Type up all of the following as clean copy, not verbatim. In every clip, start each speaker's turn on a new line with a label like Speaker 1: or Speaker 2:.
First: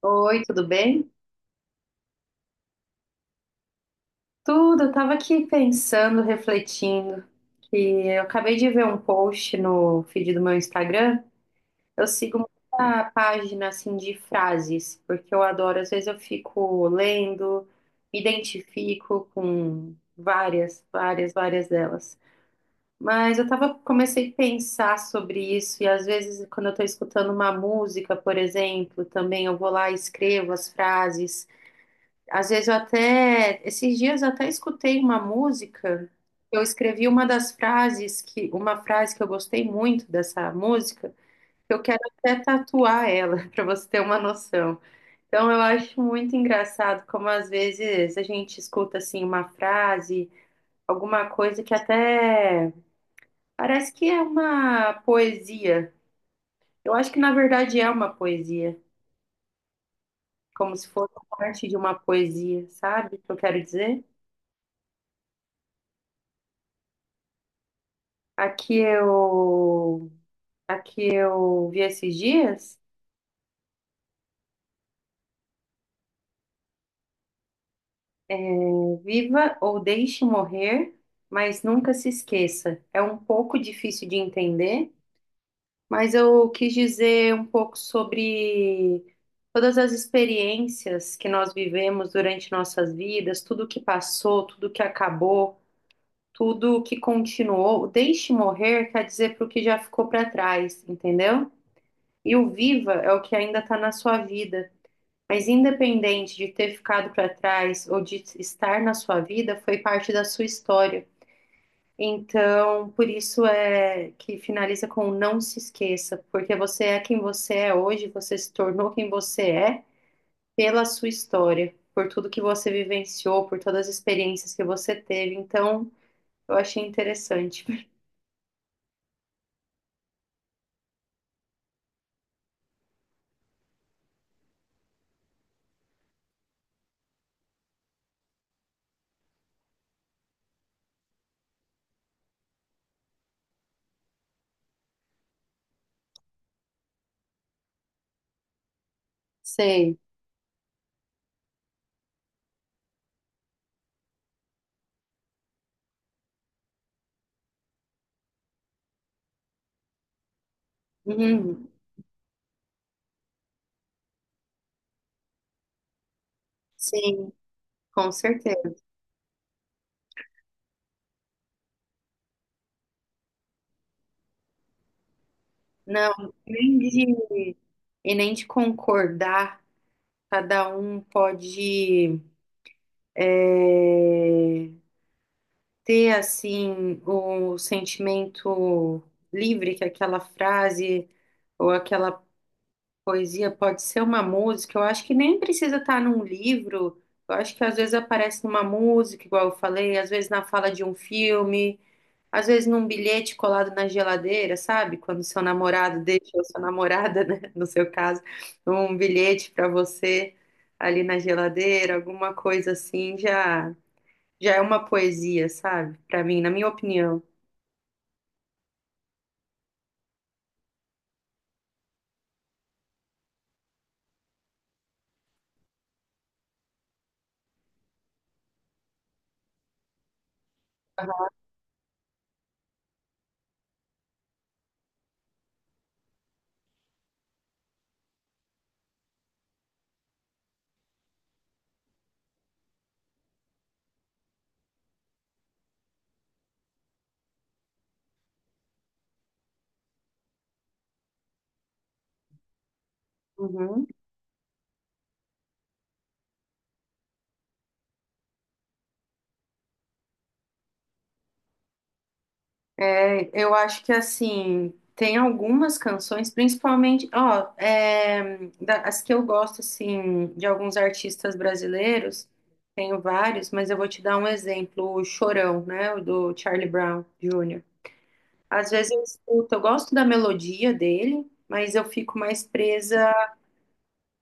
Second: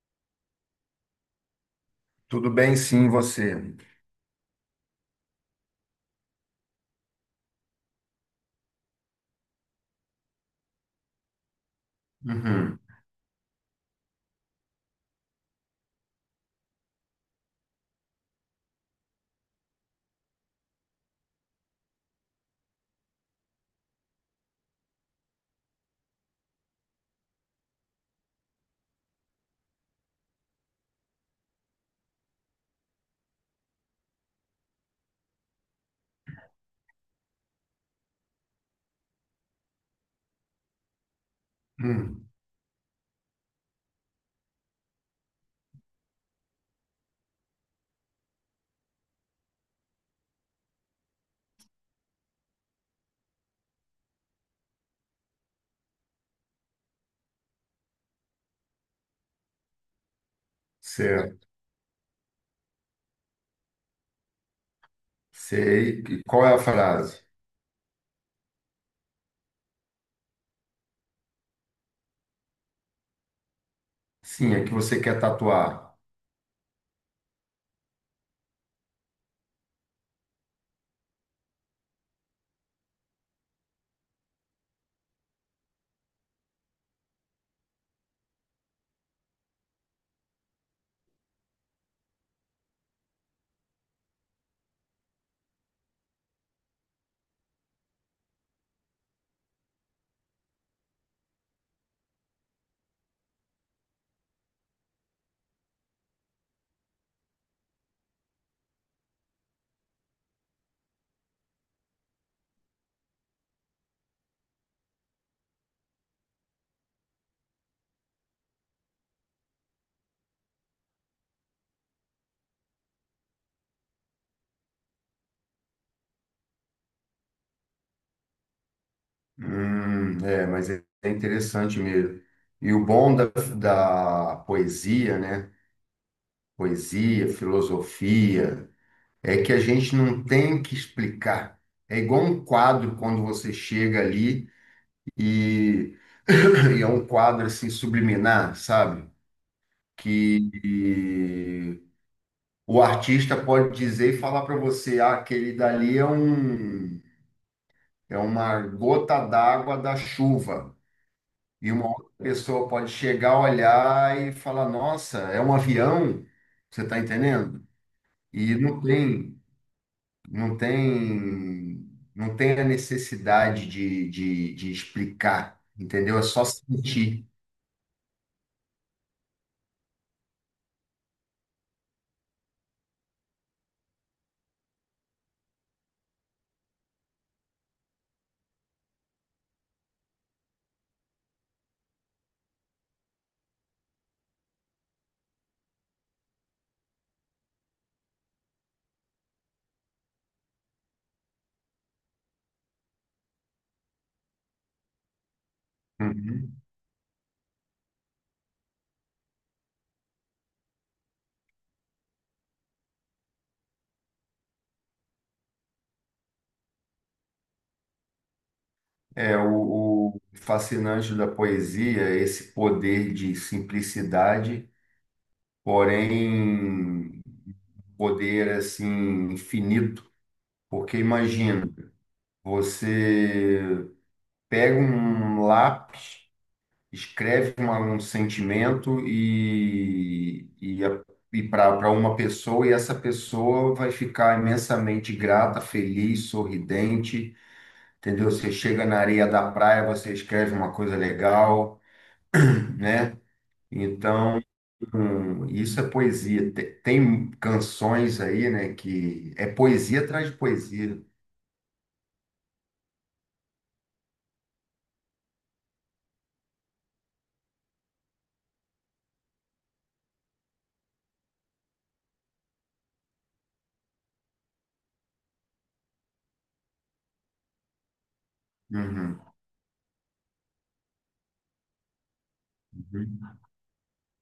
Speaker 1: Oi, tudo bem?
Speaker 2: Tudo bem, sim, você.
Speaker 1: Tudo, eu tava aqui pensando, refletindo, que eu acabei de ver um post no feed do meu Instagram. Eu sigo
Speaker 2: Uhum.
Speaker 1: muita página assim de frases, porque eu adoro, às vezes eu fico lendo, me identifico com várias, várias, várias delas. Mas comecei a pensar sobre isso, e às vezes quando eu tô escutando uma música, por exemplo, também eu vou lá e escrevo as frases. Às vezes eu até, esses dias eu até escutei uma música, eu escrevi uma frase que eu gostei muito dessa música, que eu quero
Speaker 2: Hum.
Speaker 1: até tatuar ela, para você ter uma noção. Então eu acho muito engraçado como às vezes a gente escuta assim uma frase, alguma coisa que até parece que é uma poesia. Eu acho que na verdade é uma poesia, como se fosse
Speaker 2: Certo.
Speaker 1: parte de uma poesia, sabe o que eu quero dizer?
Speaker 2: Sei. E qual é a frase?
Speaker 1: Aqui eu, aqui eu vi esses dias,
Speaker 2: Sim, é que você quer tatuar.
Speaker 1: é, viva ou deixe morrer, mas nunca se esqueça. É um pouco difícil de entender, mas eu quis dizer um pouco sobre todas as experiências que nós vivemos durante nossas vidas, tudo que passou, tudo que acabou, tudo que continuou. O deixe morrer quer dizer para o que já ficou para trás, entendeu? E o viva é o que ainda está na sua vida. Mas independente de ter ficado para trás ou de estar na sua vida, foi parte da sua história. Então, por isso é que finaliza com não se esqueça, porque você é quem você é hoje, você se tornou quem você é pela sua história, por tudo que você vivenciou, por todas as experiências que você teve. Então, eu achei interessante.
Speaker 2: É, mas é interessante mesmo. E o bom da poesia, né? Poesia, filosofia, é que a gente não tem que explicar. É igual um quadro quando você chega ali e, e é um quadro assim subliminar, sabe?
Speaker 1: Sei.
Speaker 2: Que O artista pode dizer e falar para você, ah, aquele dali é um, é uma gota d'água da chuva.
Speaker 1: Uhum.
Speaker 2: E uma outra pessoa pode chegar, olhar e falar, nossa, é um avião. Você está
Speaker 1: Sim,
Speaker 2: entendendo?
Speaker 1: com
Speaker 2: E
Speaker 1: certeza.
Speaker 2: não tem, não tem, não tem a necessidade de explicar, entendeu? É
Speaker 1: Não,
Speaker 2: só
Speaker 1: nem
Speaker 2: sentir.
Speaker 1: de, e nem de concordar. Cada um pode eh, ter assim o sentimento livre que aquela frase ou aquela poesia pode ser uma música. Eu acho que nem precisa estar num livro. Eu acho que às vezes aparece numa música, igual eu falei, às vezes na fala de um filme. Às vezes num bilhete colado na geladeira, sabe? Quando seu namorado deixa, ou sua
Speaker 2: Uhum.
Speaker 1: namorada, né? No seu caso, um bilhete para você ali na geladeira, alguma coisa assim, já já é uma poesia, sabe? Para mim, na minha opinião.
Speaker 2: É o fascinante da poesia, é esse poder de simplicidade porém poder assim infinito, porque imagina, você pega um lápis, escreve um sentimento e para uma pessoa, e essa pessoa vai ficar imensamente grata, feliz, sorridente, entendeu? Você chega na areia da praia, você escreve uma coisa legal, né?
Speaker 1: Uhum.
Speaker 2: Então, isso é poesia. Tem canções aí, né, que é poesia atrás de poesia.
Speaker 1: É, eu acho que assim, tem algumas canções, principalmente, ó, as que eu gosto assim de alguns artistas brasileiros, tenho vários, mas eu vou te dar um exemplo, o Chorão, né, o do Charlie Brown Jr. Às vezes eu
Speaker 2: Uhum,
Speaker 1: escuto, eu gosto da melodia dele, mas eu fico mais presa
Speaker 2: uhum.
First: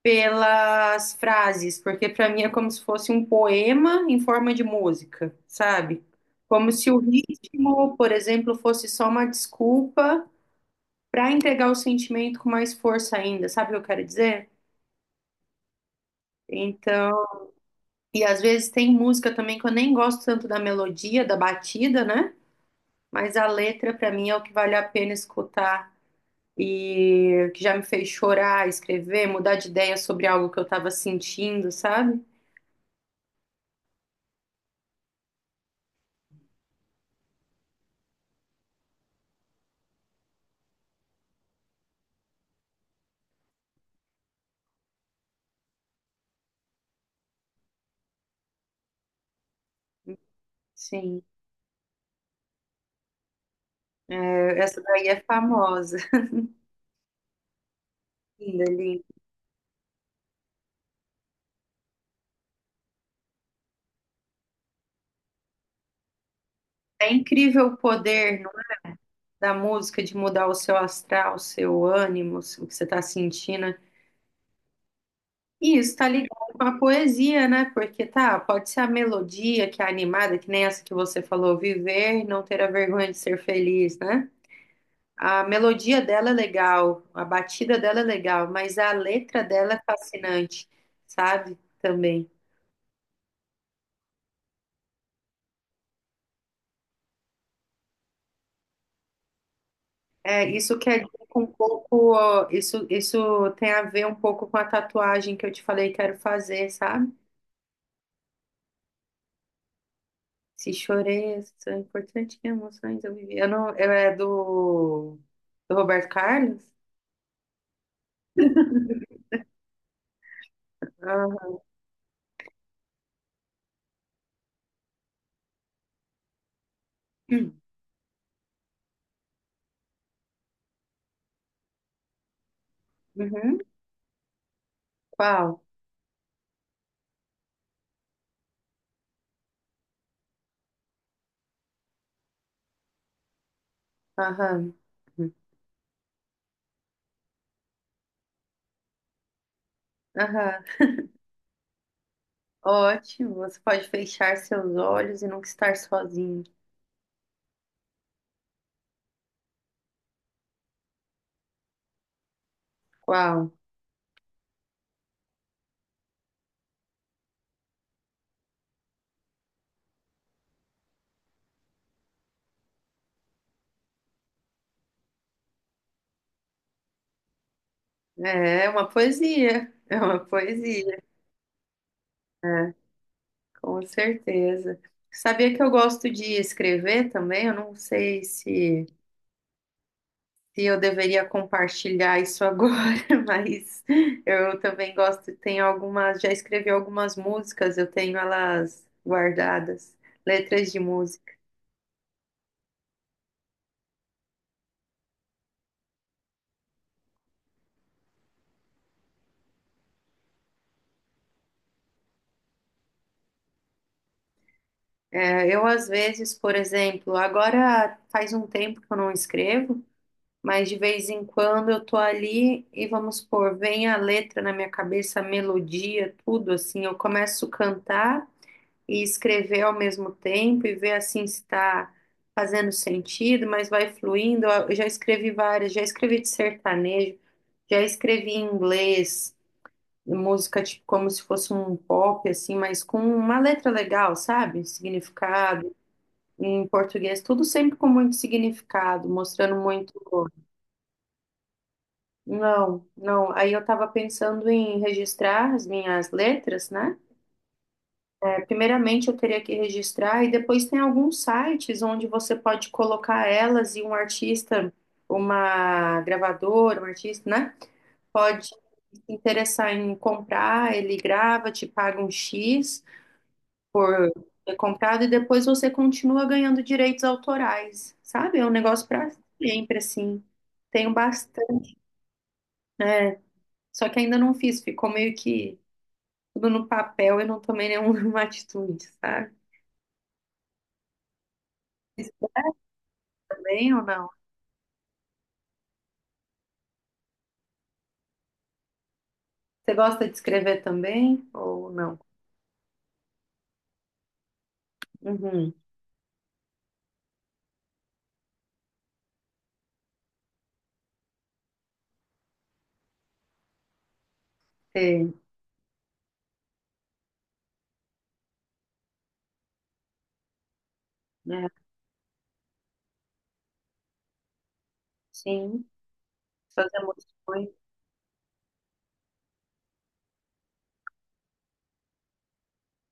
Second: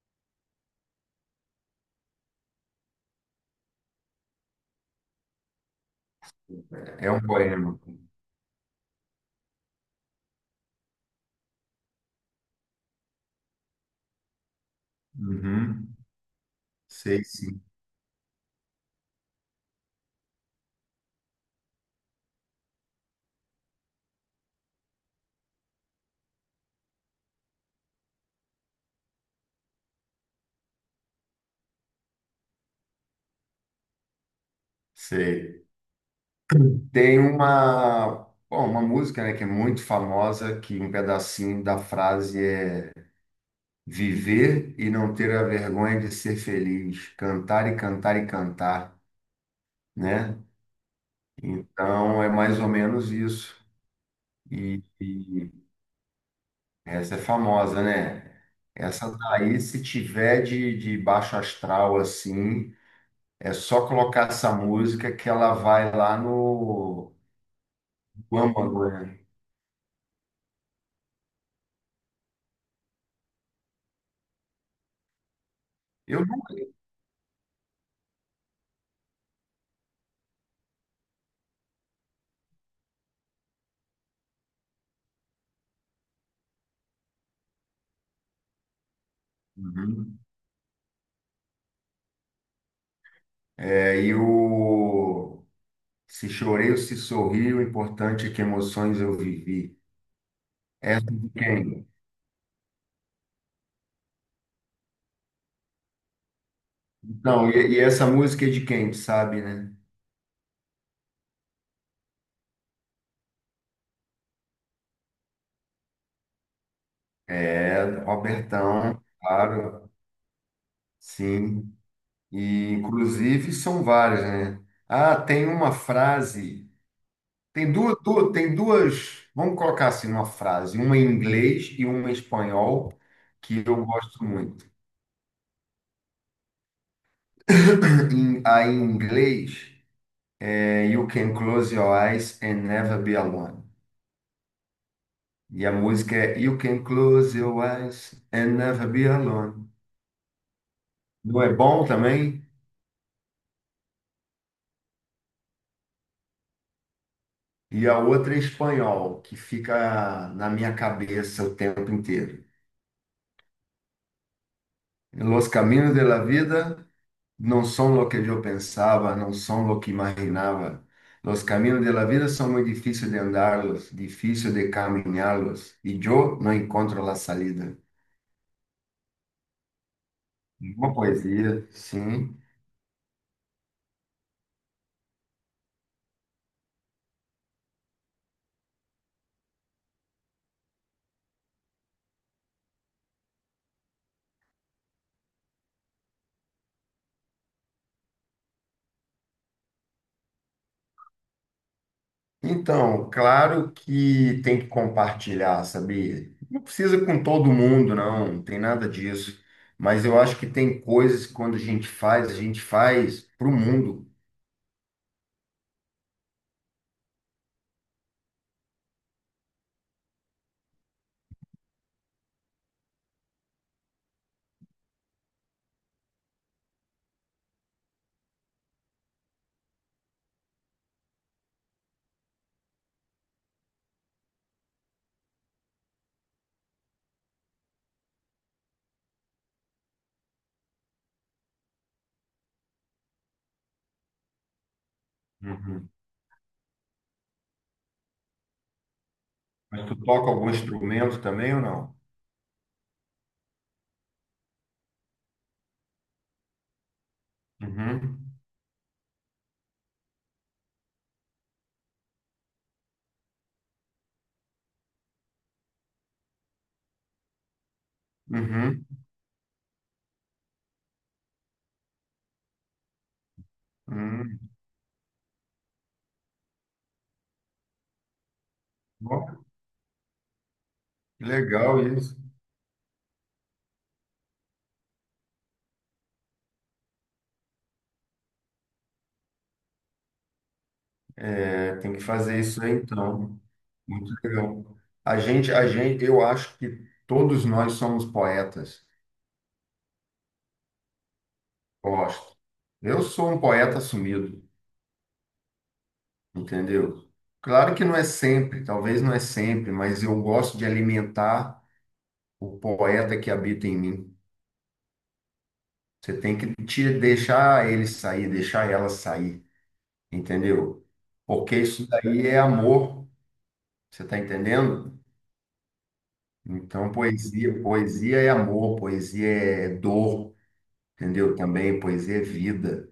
Speaker 1: pelas frases, porque para mim é como se fosse um poema em forma de música, sabe? Como se o
Speaker 2: É um poema.
Speaker 1: ritmo, por exemplo, fosse só uma desculpa para entregar o sentimento com mais força ainda, sabe o que eu quero dizer?
Speaker 2: Uhum.
Speaker 1: Então,
Speaker 2: Sei, sim.
Speaker 1: e às vezes tem música também que eu nem gosto tanto da melodia, da batida, né? Mas a letra para mim é o que vale a pena escutar e que já me fez chorar, escrever, mudar de ideia sobre algo que eu estava sentindo, sabe?
Speaker 2: Sei. Tem uma, bom, uma música, né, que é muito famosa, que um pedacinho da frase é viver e não ter a vergonha de ser feliz, cantar e cantar e cantar, né?
Speaker 1: Sim.
Speaker 2: Então é mais ou menos isso.
Speaker 1: É, essa
Speaker 2: E,
Speaker 1: daí é famosa.
Speaker 2: essa é famosa, né?
Speaker 1: Linda, linda.
Speaker 2: Essa daí, se tiver de baixo astral assim, é só colocar essa música que ela vai lá
Speaker 1: É incrível o
Speaker 2: no
Speaker 1: poder, não,
Speaker 2: âmago, né?
Speaker 1: da música de mudar o seu astral, o seu ânimo, o que você está sentindo. E isso está
Speaker 2: Eu
Speaker 1: ligado
Speaker 2: nunca.
Speaker 1: com a poesia, né? Porque tá, pode ser a melodia que é animada, que nem essa que você falou, viver e não ter a vergonha de ser feliz, né? A melodia dela é legal, a batida dela é legal, mas a letra dela é
Speaker 2: Uhum.
Speaker 1: fascinante, sabe? Também.
Speaker 2: É, e o se chorei ou se sorri, o importante é que emoções eu vivi.
Speaker 1: É, isso quer
Speaker 2: Essa é
Speaker 1: dizer
Speaker 2: de
Speaker 1: que um pouco,
Speaker 2: quem?
Speaker 1: ó, isso tem a ver um pouco com a tatuagem que eu te falei que quero fazer, sabe?
Speaker 2: Então, e essa música é de quem, tu sabe, né?
Speaker 1: Se chorei, são importantes emoções eu vivi. Eu não, eu é do Roberto Carlos?
Speaker 2: É, Robertão, claro,
Speaker 1: Aham.
Speaker 2: sim. E, inclusive, são várias, né? Ah, tem uma frase.
Speaker 1: Uhum.
Speaker 2: Tem duas. Vamos colocar assim uma frase, uma em inglês e uma em espanhol,
Speaker 1: Uhum.
Speaker 2: que eu gosto muito.
Speaker 1: Qual?
Speaker 2: Em, a em inglês é You Can Close Your Eyes and Never Be Alone.
Speaker 1: Aham.
Speaker 2: E a música é You Can Close Your Eyes and Never Be Alone.
Speaker 1: Aham.
Speaker 2: Não é bom também?
Speaker 1: Ótimo. Você pode fechar seus olhos e nunca estar sozinho.
Speaker 2: E a outra é em espanhol, que fica na minha cabeça o tempo inteiro.
Speaker 1: Qual?
Speaker 2: Los caminos de la vida não são lo que eu pensava, não são lo que imaginava. Los caminos de la vida são muito difíceis de andarlos, difícil de caminhá-los, e eu não encontro a salida.
Speaker 1: É é uma poesia. É uma
Speaker 2: Uma
Speaker 1: poesia.
Speaker 2: poesia, sim.
Speaker 1: É. Com certeza. Sabia que eu gosto de escrever também? Eu não sei se eu deveria compartilhar isso agora, mas eu também gosto. Tem algumas, já escrevi algumas músicas, eu tenho elas guardadas, letras de música.
Speaker 2: Então, claro que tem que compartilhar, sabia? Não precisa com todo mundo, não, não tem nada disso. Mas eu acho que tem coisas que quando a gente faz para o mundo.
Speaker 1: É, eu, às vezes, por exemplo, agora faz um tempo que eu não escrevo, mas de vez em quando eu tô ali e vamos supor, vem a letra na minha cabeça, a melodia, tudo assim, eu começo a cantar e escrever ao mesmo tempo e ver assim se está fazendo sentido, mas vai fluindo. Eu já escrevi várias, já escrevi de sertanejo, já escrevi em inglês, música tipo como se fosse um pop assim, mas com uma letra legal, sabe? Significado.
Speaker 2: Uhum.
Speaker 1: Em português, tudo sempre com muito significado, mostrando
Speaker 2: Mas
Speaker 1: muito.
Speaker 2: tu toca algum instrumento também ou não?
Speaker 1: Não, não. Aí eu tava pensando em registrar as minhas letras, né?
Speaker 2: Uhum,
Speaker 1: Primeiramente, eu teria que registrar, e depois tem alguns sites onde você pode colocar elas e um artista, uma gravadora, um artista, né? Pode se
Speaker 2: uhum,
Speaker 1: interessar em comprar, ele grava, te paga um X por
Speaker 2: uhum.
Speaker 1: ter comprado, e depois você continua ganhando direitos autorais, sabe? É um negócio para
Speaker 2: Ó,
Speaker 1: sempre, assim. Tenho
Speaker 2: que
Speaker 1: bastante,
Speaker 2: legal isso.
Speaker 1: só que ainda não fiz, ficou meio que tudo no papel e não tomei nenhuma atitude, sabe?
Speaker 2: É, tem que
Speaker 1: Isso
Speaker 2: fazer isso aí, então.
Speaker 1: também ou não?
Speaker 2: Muito legal. A gente, eu acho que todos nós somos poetas.
Speaker 1: Você gosta de escrever também ou não?
Speaker 2: Gosto. Eu sou um poeta assumido,
Speaker 1: Uhum.
Speaker 2: entendeu? Claro que não é sempre, talvez não é sempre, mas eu gosto de alimentar o poeta que habita em mim.
Speaker 1: Sei.
Speaker 2: Você tem que te deixar ele sair, deixar ela sair, entendeu?
Speaker 1: Né?
Speaker 2: Porque isso daí é amor. Você está entendendo?
Speaker 1: Sim, suas
Speaker 2: Então,
Speaker 1: emoções.
Speaker 2: poesia, poesia é amor, poesia é dor, entendeu? Também poesia é vida.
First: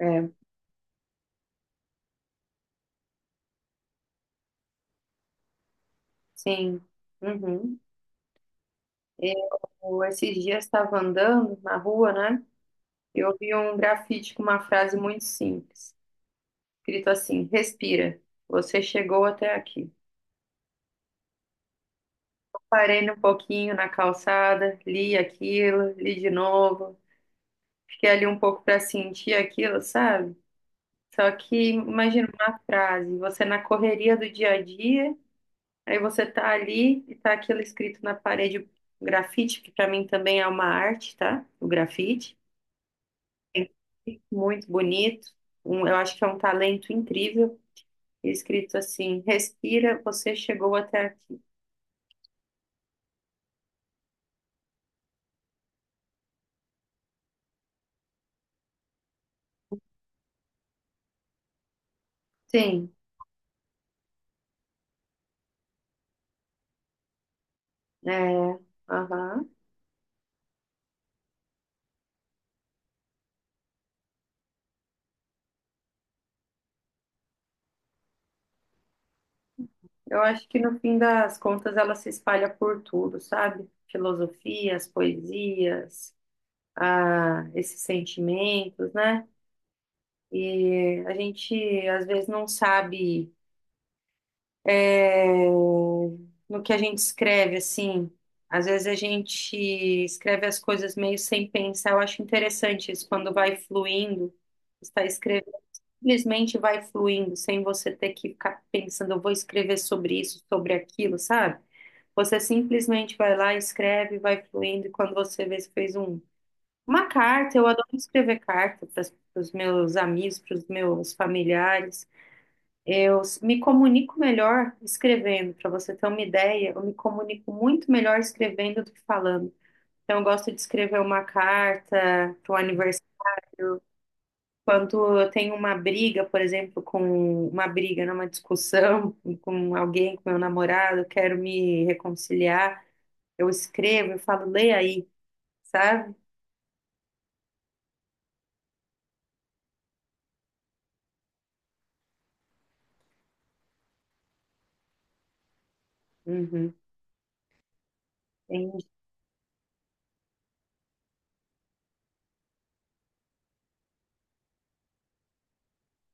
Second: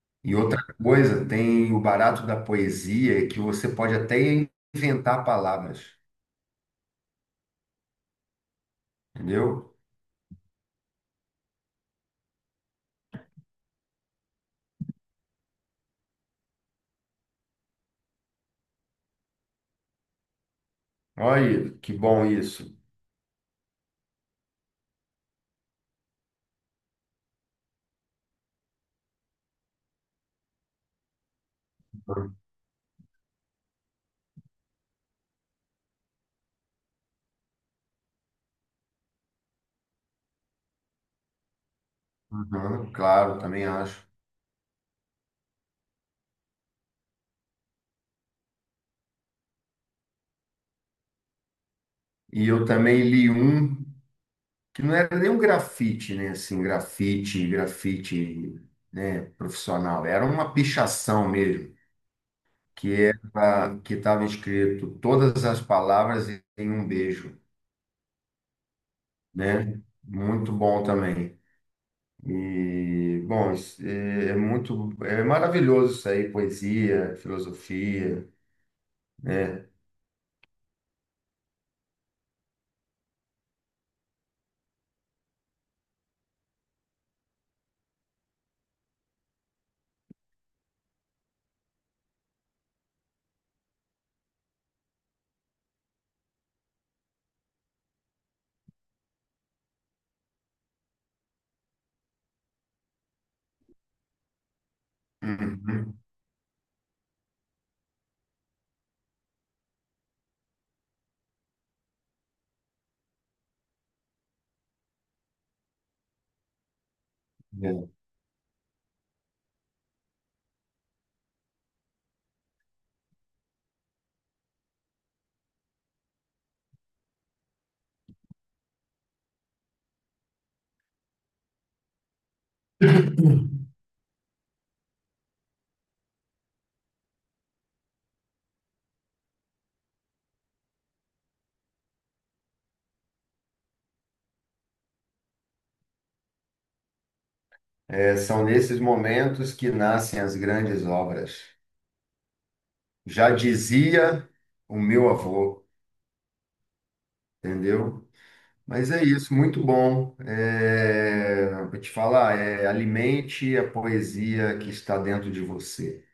Speaker 1: É,
Speaker 2: E outra coisa, tem o barato da poesia é que você pode até inventar palavras,
Speaker 1: sim. Uhum.
Speaker 2: entendeu?
Speaker 1: Eu, esses dias estava andando na rua, né? Eu vi um grafite com uma frase muito simples, escrito assim: respira, você chegou até aqui.
Speaker 2: Olha, que bom isso.
Speaker 1: Parei um pouquinho na calçada, li aquilo, li de novo, fiquei ali um pouco para sentir aquilo, sabe? Só que imagina uma frase, você na correria do dia a dia. Aí você tá ali e tá aquilo escrito na parede, grafite, que pra mim também é uma arte, tá? O grafite,
Speaker 2: Uhum, claro, também acho.
Speaker 1: muito bonito. Um, eu acho que é um talento incrível. E escrito assim: respira, você chegou até aqui.
Speaker 2: E eu também li um que não era nem um grafite, né? Assim, grafite, grafite, né? Profissional. Era uma pichação mesmo. Que
Speaker 1: Sim,
Speaker 2: era, que estava escrito todas as palavras em um beijo,
Speaker 1: é. Aham.
Speaker 2: né? Muito bom também. E, bom, isso é muito, é maravilhoso isso aí, poesia, filosofia, né?
Speaker 1: Eu acho que no fim das contas ela se espalha por tudo, sabe? Filosofias, poesias, ah, esses sentimentos, né? E a gente às vezes não sabe, é, no que a gente escreve, assim. Às vezes a gente escreve as coisas meio sem pensar. Eu acho interessante isso, quando vai fluindo, está escrevendo,
Speaker 2: Uhum.
Speaker 1: simplesmente vai fluindo, sem você ter que ficar pensando, eu vou escrever sobre isso, sobre aquilo, sabe? Você simplesmente vai lá, escreve, vai fluindo, e quando você vê, você fez um, uma carta. Eu adoro escrever carta para os meus amigos, para os meus familiares. Eu me comunico melhor escrevendo, para você ter uma ideia, eu me comunico muito melhor escrevendo do que falando. Então, eu gosto de escrever uma carta para o aniversário. Quando eu tenho uma briga, por exemplo, com uma briga, né, uma discussão com alguém, com meu namorado, eu quero me reconciliar, eu escrevo, eu falo, lê aí, sabe?
Speaker 2: É, são nesses momentos que nascem as grandes obras. Já dizia o meu avô,
Speaker 1: Uhum.
Speaker 2: entendeu?
Speaker 1: Entendi.
Speaker 2: Mas é isso, muito bom. É, vou te falar, é, alimente a poesia que está dentro de você.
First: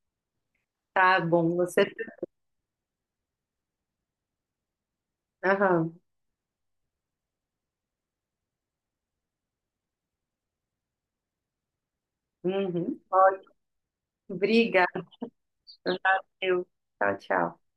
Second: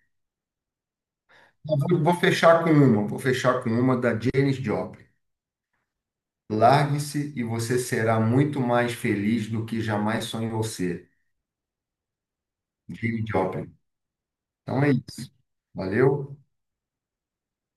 Speaker 1: Tá bom,
Speaker 2: Eu
Speaker 1: você.
Speaker 2: Vou, vou fechar com uma, vou fechar com uma da Janis Joplin.
Speaker 1: Aham.
Speaker 2: Largue-se e você será muito mais feliz do que jamais sonhou ser.
Speaker 1: Uhum.
Speaker 2: Janis
Speaker 1: Ótimo.
Speaker 2: Joplin. Então é
Speaker 1: Obrigada.
Speaker 2: isso. Valeu.
Speaker 1: Valeu. Tchau, tchau.